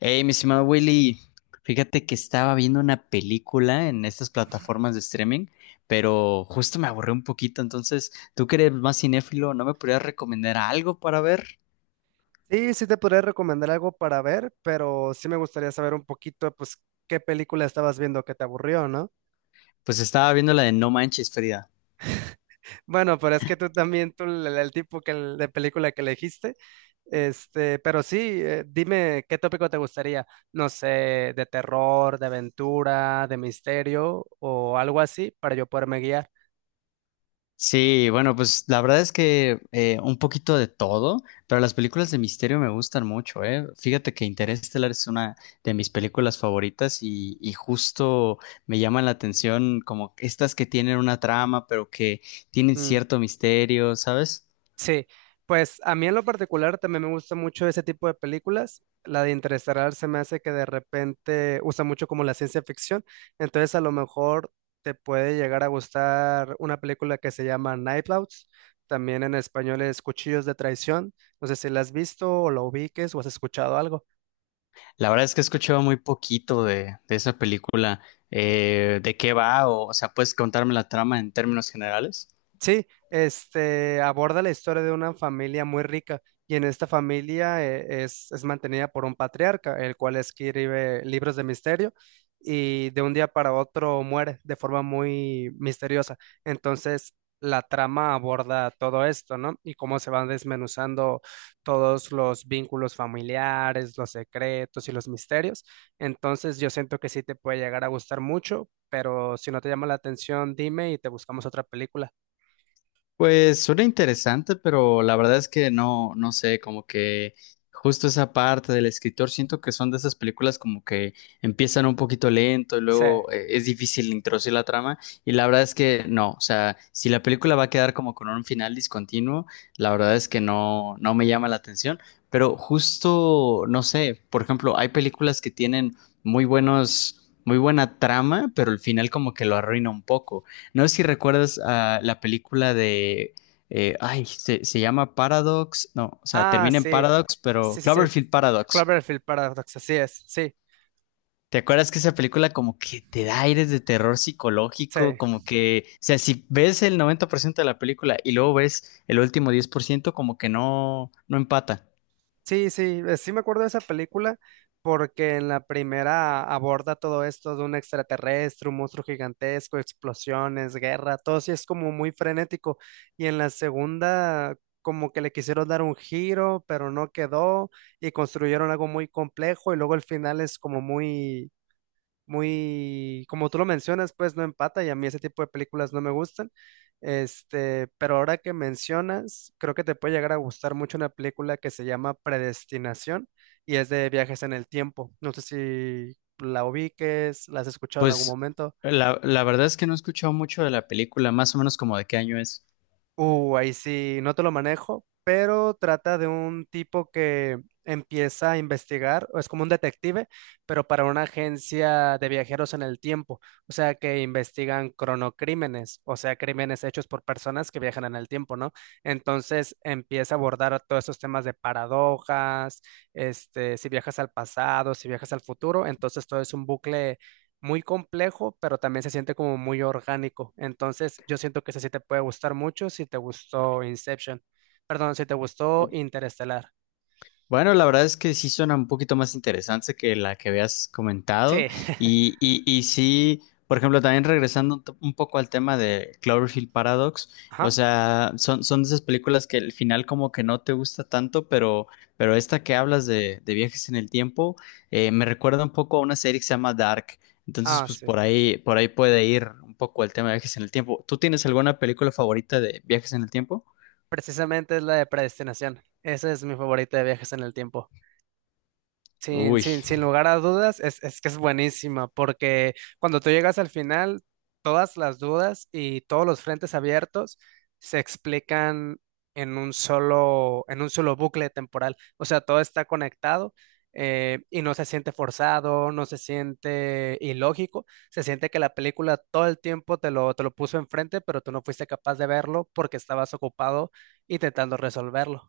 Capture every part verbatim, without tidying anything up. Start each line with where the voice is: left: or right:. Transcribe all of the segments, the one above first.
left: Hey, mi estimado Willy, fíjate que estaba viendo una película en estas plataformas de streaming, pero justo me aburrí un poquito, entonces, tú que eres más cinéfilo, ¿no me podrías recomendar algo para ver?
right: Sí, sí te podría recomendar algo para ver, pero sí me gustaría saber un poquito, pues, qué película estabas viendo que te aburrió, ¿no?
left: Pues estaba viendo la de No Manches, Frida.
right: Bueno, pero es que tú también, tú, el, el tipo que, de película que elegiste, este, pero sí, eh, dime qué tópico te gustaría, no sé, de terror, de aventura, de misterio o algo así, para yo poderme guiar.
left: Sí, bueno, pues la verdad es que eh, un poquito de todo, pero las películas de misterio me gustan mucho, ¿eh? Fíjate que Interestelar es una de mis películas favoritas y, y justo me llaman la atención como estas que tienen una trama, pero que tienen
right: Mm.
left: cierto misterio, ¿sabes?
right: Sí, pues a mí en lo particular también me gusta mucho ese tipo de películas. La de Interestelar se me hace que de repente usa mucho como la ciencia ficción. Entonces a lo mejor te puede llegar a gustar una película que se llama Night Owls. También en español es Cuchillos de Traición. No sé si la has visto o la ubiques o has escuchado algo.
left: La verdad es que he escuchado muy poquito de, de esa película. eh, ¿De qué va? O, o sea, ¿puedes contarme la trama en términos generales?
right: Sí, este aborda la historia de una familia muy rica y en esta familia eh, es, es mantenida por un patriarca, el cual escribe libros de misterio y de un día para otro muere de forma muy misteriosa. Entonces, la trama aborda todo esto, ¿no? Y cómo se van desmenuzando todos los vínculos familiares, los secretos y los misterios. Entonces, yo siento que sí te puede llegar a gustar mucho, pero si no te llama la atención, dime y te buscamos otra película.
left: Pues suena interesante, pero la verdad es que no, no sé, como que justo esa parte del escritor, siento que son de esas películas como que empiezan un poquito lento y
right: Sí.
left: luego eh, es difícil introducir la trama y la verdad es que no, o sea, si la película va a quedar como con un final discontinuo, la verdad es que no, no me llama la atención, pero justo, no sé, por ejemplo, hay películas que tienen muy buenos, muy buena trama, pero el final como que lo arruina un poco. No sé si recuerdas a la película de. Eh, ay, se, se llama Paradox. No, o sea,
right: Ah,
left: termina en
right: sí.
left: Paradox,
right: Sí,
left: pero
right: sí, sí.
left: Cloverfield Paradox.
right: Cloverfield Paradox, así es. Sí,
left: ¿Te acuerdas que esa película como que te da aires de terror
right: sí.
left: psicológico? Como que, o sea, si ves el noventa por ciento de la película y luego ves el último diez por ciento, como que no, no empata.
right: Sí, sí, eh, sí me acuerdo de esa película porque en la primera aborda todo esto de un extraterrestre, un monstruo gigantesco, explosiones, guerra, todo sí es como muy frenético. Y en la segunda como que le quisieron dar un giro, pero no quedó y construyeron algo muy complejo y luego el final es como muy muy, como tú lo mencionas, pues no empata y a mí ese tipo de películas no me gustan. Este, pero ahora que mencionas, creo que te puede llegar a gustar mucho una película que se llama Predestinación y es de viajes en el tiempo. No sé si la ubiques, la has escuchado en algún
left: Pues
right: momento.
left: la, la verdad es que no he escuchado mucho de la película, más o menos como de qué año es.
right: Uh, ahí sí, no te lo manejo, pero trata de un tipo que empieza a investigar, o es como un detective, pero para una agencia de viajeros en el tiempo, o sea que investigan cronocrímenes, o sea, crímenes hechos por personas que viajan en el tiempo, ¿no? Entonces empieza a abordar todos esos temas de paradojas, este, si viajas al pasado, si viajas al futuro, entonces todo es un bucle muy complejo, pero también se siente como muy orgánico. Entonces, yo siento que ese sí te puede gustar mucho si te gustó Inception. Perdón, si te gustó Interestelar.
left: Bueno, la verdad es que sí suena un poquito más interesante que la que habías comentado.
right: Sí.
left: Y, y, y sí, por ejemplo, también regresando un t- un poco al tema de Cloverfield Paradox, o
right: Ajá.
left: sea, son, son de esas películas que el final como que no te gusta tanto, pero, pero esta que hablas de, de viajes en el tiempo, eh, me recuerda un poco a una serie que se llama Dark. Entonces,
right: Ah,
left: pues
right: sí.
left: por ahí, por ahí puede ir un poco el tema de viajes en el tiempo. ¿Tú tienes alguna película favorita de viajes en el tiempo?
right: Precisamente es la de Predestinación. Ese es mi favorito de viajes en el tiempo. Sin,
left: Uy.
right: sin, sin lugar a dudas, es, es que es buenísima, porque cuando tú llegas al final, todas las dudas y todos los frentes abiertos se explican en un solo, en un solo bucle temporal. O sea, todo está conectado eh, y no se siente forzado, no se siente ilógico, se siente que la película todo el tiempo te lo, te lo puso enfrente, pero tú no fuiste capaz de verlo porque estabas ocupado intentando resolverlo.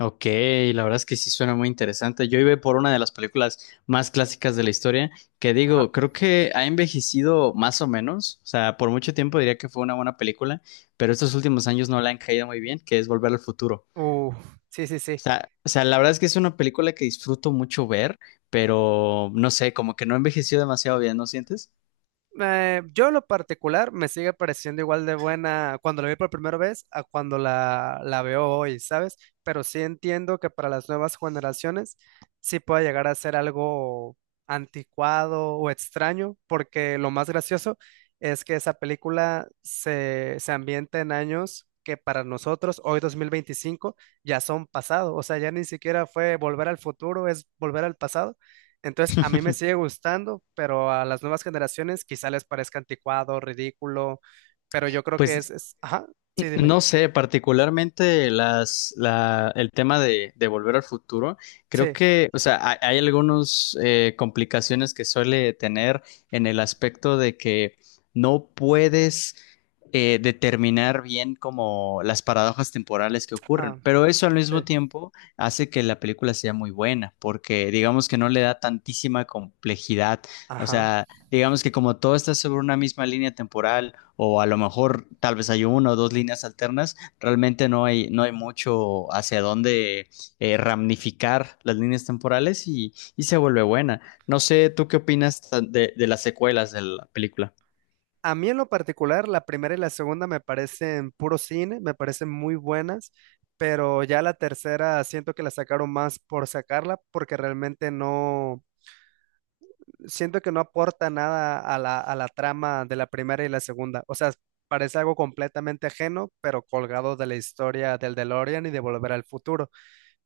left: Ok, la verdad es que sí suena muy interesante. Yo iba por una de las películas más clásicas de la historia, que
right: Ajá.
left: digo, creo que ha envejecido más o menos, o sea, por mucho tiempo diría que fue una buena película, pero estos últimos años no la han caído muy bien, que es Volver al Futuro.
right: Uh, sí, sí,
left: O
right: sí.
left: sea, o sea, la verdad es que es una película que disfruto mucho ver, pero no sé, como que no ha envejecido demasiado bien, ¿no sientes?
right: Eh, yo en lo particular me sigue pareciendo igual de buena cuando la vi por primera vez a cuando la, la veo hoy, ¿sabes? Pero sí entiendo que para las nuevas generaciones sí puede llegar a ser algo anticuado o extraño, porque lo más gracioso es que esa película se, se ambienta en años que para nosotros hoy dos mil veinticinco ya son pasado, o sea, ya ni siquiera fue volver al futuro, es volver al pasado, entonces, a mí me sigue gustando, pero a las nuevas generaciones quizá les parezca anticuado, ridículo, pero yo creo que es,
left: Pues
right: es- ajá, sí, dime,
left: no sé, particularmente las, la, el tema de, de Volver al Futuro, creo
right: sí,
left: que, o sea, hay, hay algunas complicaciones que suele tener en el aspecto de que no puedes eh, determinar bien como las paradojas temporales que
right: ah,
left: ocurren, pero eso al mismo
right: sí,
left: tiempo hace que la película sea muy buena, porque digamos que no le da tantísima complejidad, o
right: ajá.
left: sea, digamos que como todo está sobre una misma línea temporal o a lo mejor tal vez hay una o dos líneas alternas, realmente no hay, no hay mucho hacia dónde eh, ramificar las líneas temporales y, y se vuelve buena. No sé, ¿tú qué opinas tan- de, de las secuelas de la película?
right: A mí en lo particular, la primera y la segunda me parecen puro cine, me parecen muy buenas, pero ya la tercera siento que la sacaron más por sacarla, porque realmente no, siento que no aporta nada a la, a la trama de la primera y la segunda. O sea, parece algo completamente ajeno, pero colgado de la historia del DeLorean y de Volver al Futuro,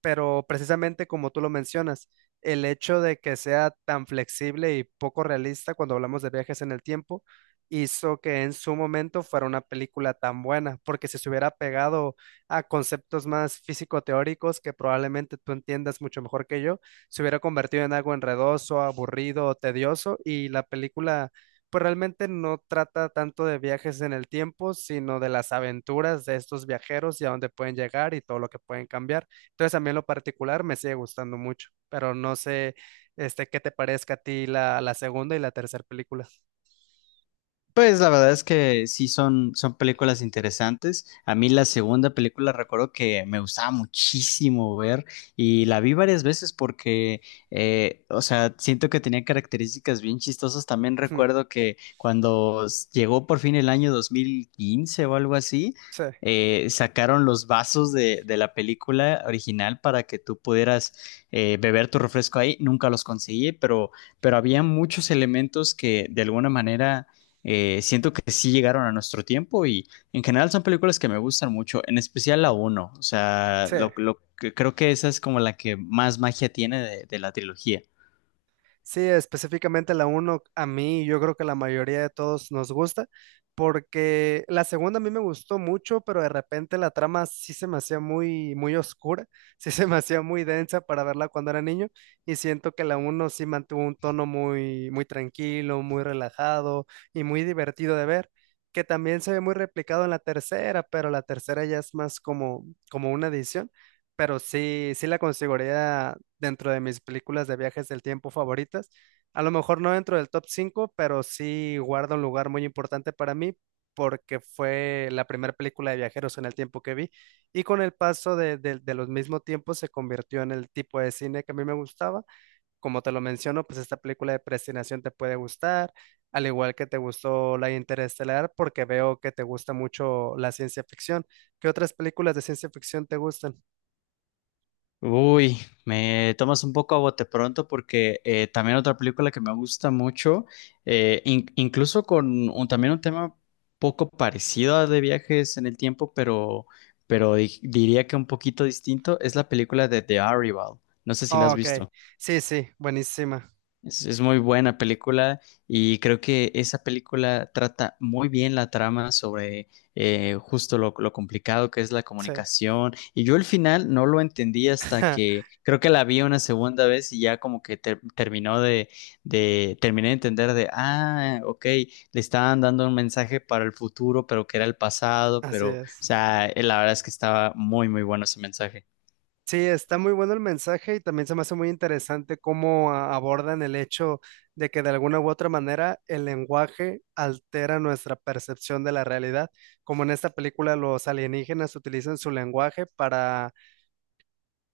right: pero precisamente como tú lo mencionas, el hecho de que sea tan flexible y poco realista cuando hablamos de viajes en el tiempo hizo que en su momento fuera una película tan buena, porque si se hubiera pegado a conceptos más físico-teóricos que probablemente tú entiendas mucho mejor que yo, se hubiera convertido en algo enredoso, aburrido, tedioso y la película pues realmente no trata tanto de viajes en el tiempo, sino de las aventuras de estos viajeros y a dónde pueden llegar y todo lo que pueden cambiar. Entonces a mí en lo particular me sigue gustando mucho, pero no sé, este, qué te parezca a ti la, la segunda y la tercera película.
left: Pues la verdad es que sí son, son películas interesantes. A mí la segunda película recuerdo que me gustaba muchísimo ver y la vi varias veces porque, eh, o sea, siento que tenía características bien chistosas. También recuerdo que cuando s- llegó por fin el año dos mil quince o algo así,
right: Sí,
left: eh, sacaron los vasos de, de la película original para que tú pudieras eh, beber tu refresco ahí. Nunca los conseguí, pero, pero había muchos elementos que de alguna manera eh, siento que sí llegaron a nuestro tiempo y en general son películas que me gustan mucho, en especial la uno. O sea,
right: sí.
left: lo, lo que creo que esa es como la que más magia tiene de, de la trilogía.
right: Sí, específicamente la uno a mí, yo creo que la mayoría de todos nos gusta, porque la segunda a mí me gustó mucho, pero de repente la trama sí se me hacía muy, muy oscura, sí se me hacía muy densa para verla cuando era niño, y siento que la uno sí mantuvo un tono muy, muy tranquilo, muy relajado y muy divertido de ver, que también se ve muy replicado en la tercera, pero la tercera ya es más como, como una edición, pero sí, sí la consideraría dentro de mis películas de viajes del tiempo favoritas. A lo mejor no dentro del top cinco, pero sí guarda un lugar muy importante para mí porque fue la primera película de viajeros en el tiempo que vi y con el paso de, de- de los mismos tiempos se convirtió en el tipo de cine que a mí me gustaba. Como te lo menciono, pues esta película de predestinación te puede gustar, al igual que te gustó la Interestelar porque veo que te gusta mucho la ciencia ficción. ¿Qué otras películas de ciencia ficción te gustan?
left: Uy, me tomas un poco a bote pronto porque eh, también otra película que me gusta mucho, eh, in- incluso con un- también un tema poco parecido a de viajes en el tiempo, pero, pero di- diría que un poquito distinto, es la película de The Arrival. No sé si la
right: Oh,
left: has
right: ok,
left: visto.
right: sí, sí, buenísima.
left: Es, es muy buena película y creo que esa película trata muy bien la trama sobre eh, justo lo, lo complicado que es la
right: Sí.
left: comunicación. Y yo el final no lo entendí hasta que creo que la vi una segunda vez y ya como que ter- terminó de, de, terminé de entender de, ah, ok, le estaban dando un mensaje para el futuro, pero que era el pasado,
right: Así
left: pero, o
right: es.
left: sea, eh, la verdad es que estaba muy, muy bueno ese mensaje.
right: Sí, está muy bueno el mensaje y también se me hace muy interesante cómo a- abordan el hecho de que de alguna u otra manera el lenguaje altera nuestra percepción de la realidad, como en esta película los alienígenas utilizan su lenguaje para,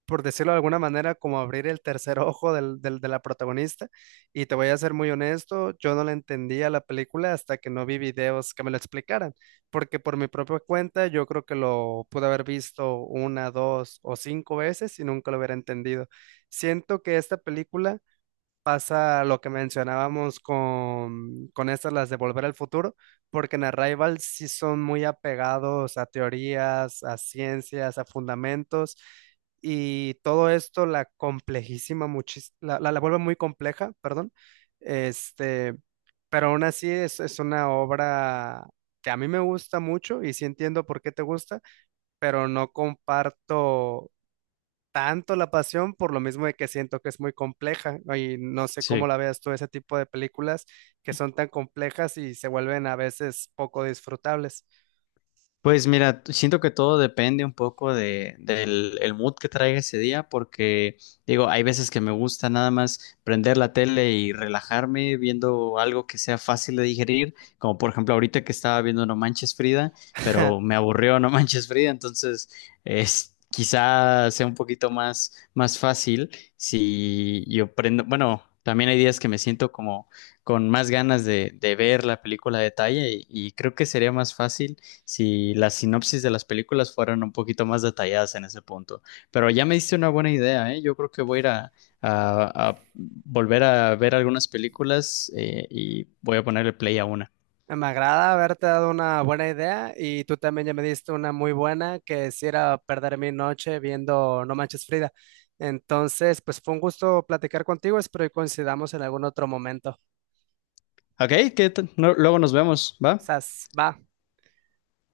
right: por decirlo de alguna manera, como abrir el tercer ojo del, del- de la protagonista. Y te voy a ser muy honesto, yo no la entendía la película hasta que no vi videos que me lo explicaran, porque por mi propia cuenta yo creo que lo pude haber visto una, dos o cinco veces y nunca lo hubiera entendido. Siento que esta película pasa lo que mencionábamos con, con estas, las de Volver al Futuro, porque en Arrival sí son muy apegados a teorías, a ciencias, a fundamentos, y todo esto la complejísima, muchis- la, la, la vuelve muy compleja, perdón, este, pero aún así es, es una obra que a mí me gusta mucho y sí entiendo por qué te gusta, pero no comparto tanto la pasión por lo mismo de que siento que es muy compleja, ¿no? Y no sé cómo
left: Sí.
right: la veas tú ese tipo de películas que son tan complejas y se vuelven a veces poco disfrutables.
left: Pues mira, t- siento que todo depende un poco de, del el mood que traiga ese día, porque digo, hay veces que me gusta nada más prender la tele y relajarme viendo algo que sea fácil de digerir, como por ejemplo ahorita que estaba viendo No Manches Frida, pero me aburrió No Manches Frida, entonces es, quizá sea un poquito más, más fácil si yo prendo, bueno, también hay días que me siento como con más ganas de, de ver la película a detalle y y creo que sería más fácil si las sinopsis de las películas fueran un poquito más detalladas en ese punto. Pero ya me diste una buena idea, ¿eh? Yo creo que voy a ir a, a- a volver a ver algunas películas eh, y voy a ponerle play a una.
right: Me agrada haberte dado una buena idea y tú también ya me diste una muy buena que es ir a perder mi noche viendo No Manches Frida. Entonces, pues fue un gusto platicar contigo, espero que coincidamos en algún otro momento.
left: Ok, que t- no- luego nos vemos, ¿va?
right: Sas, va.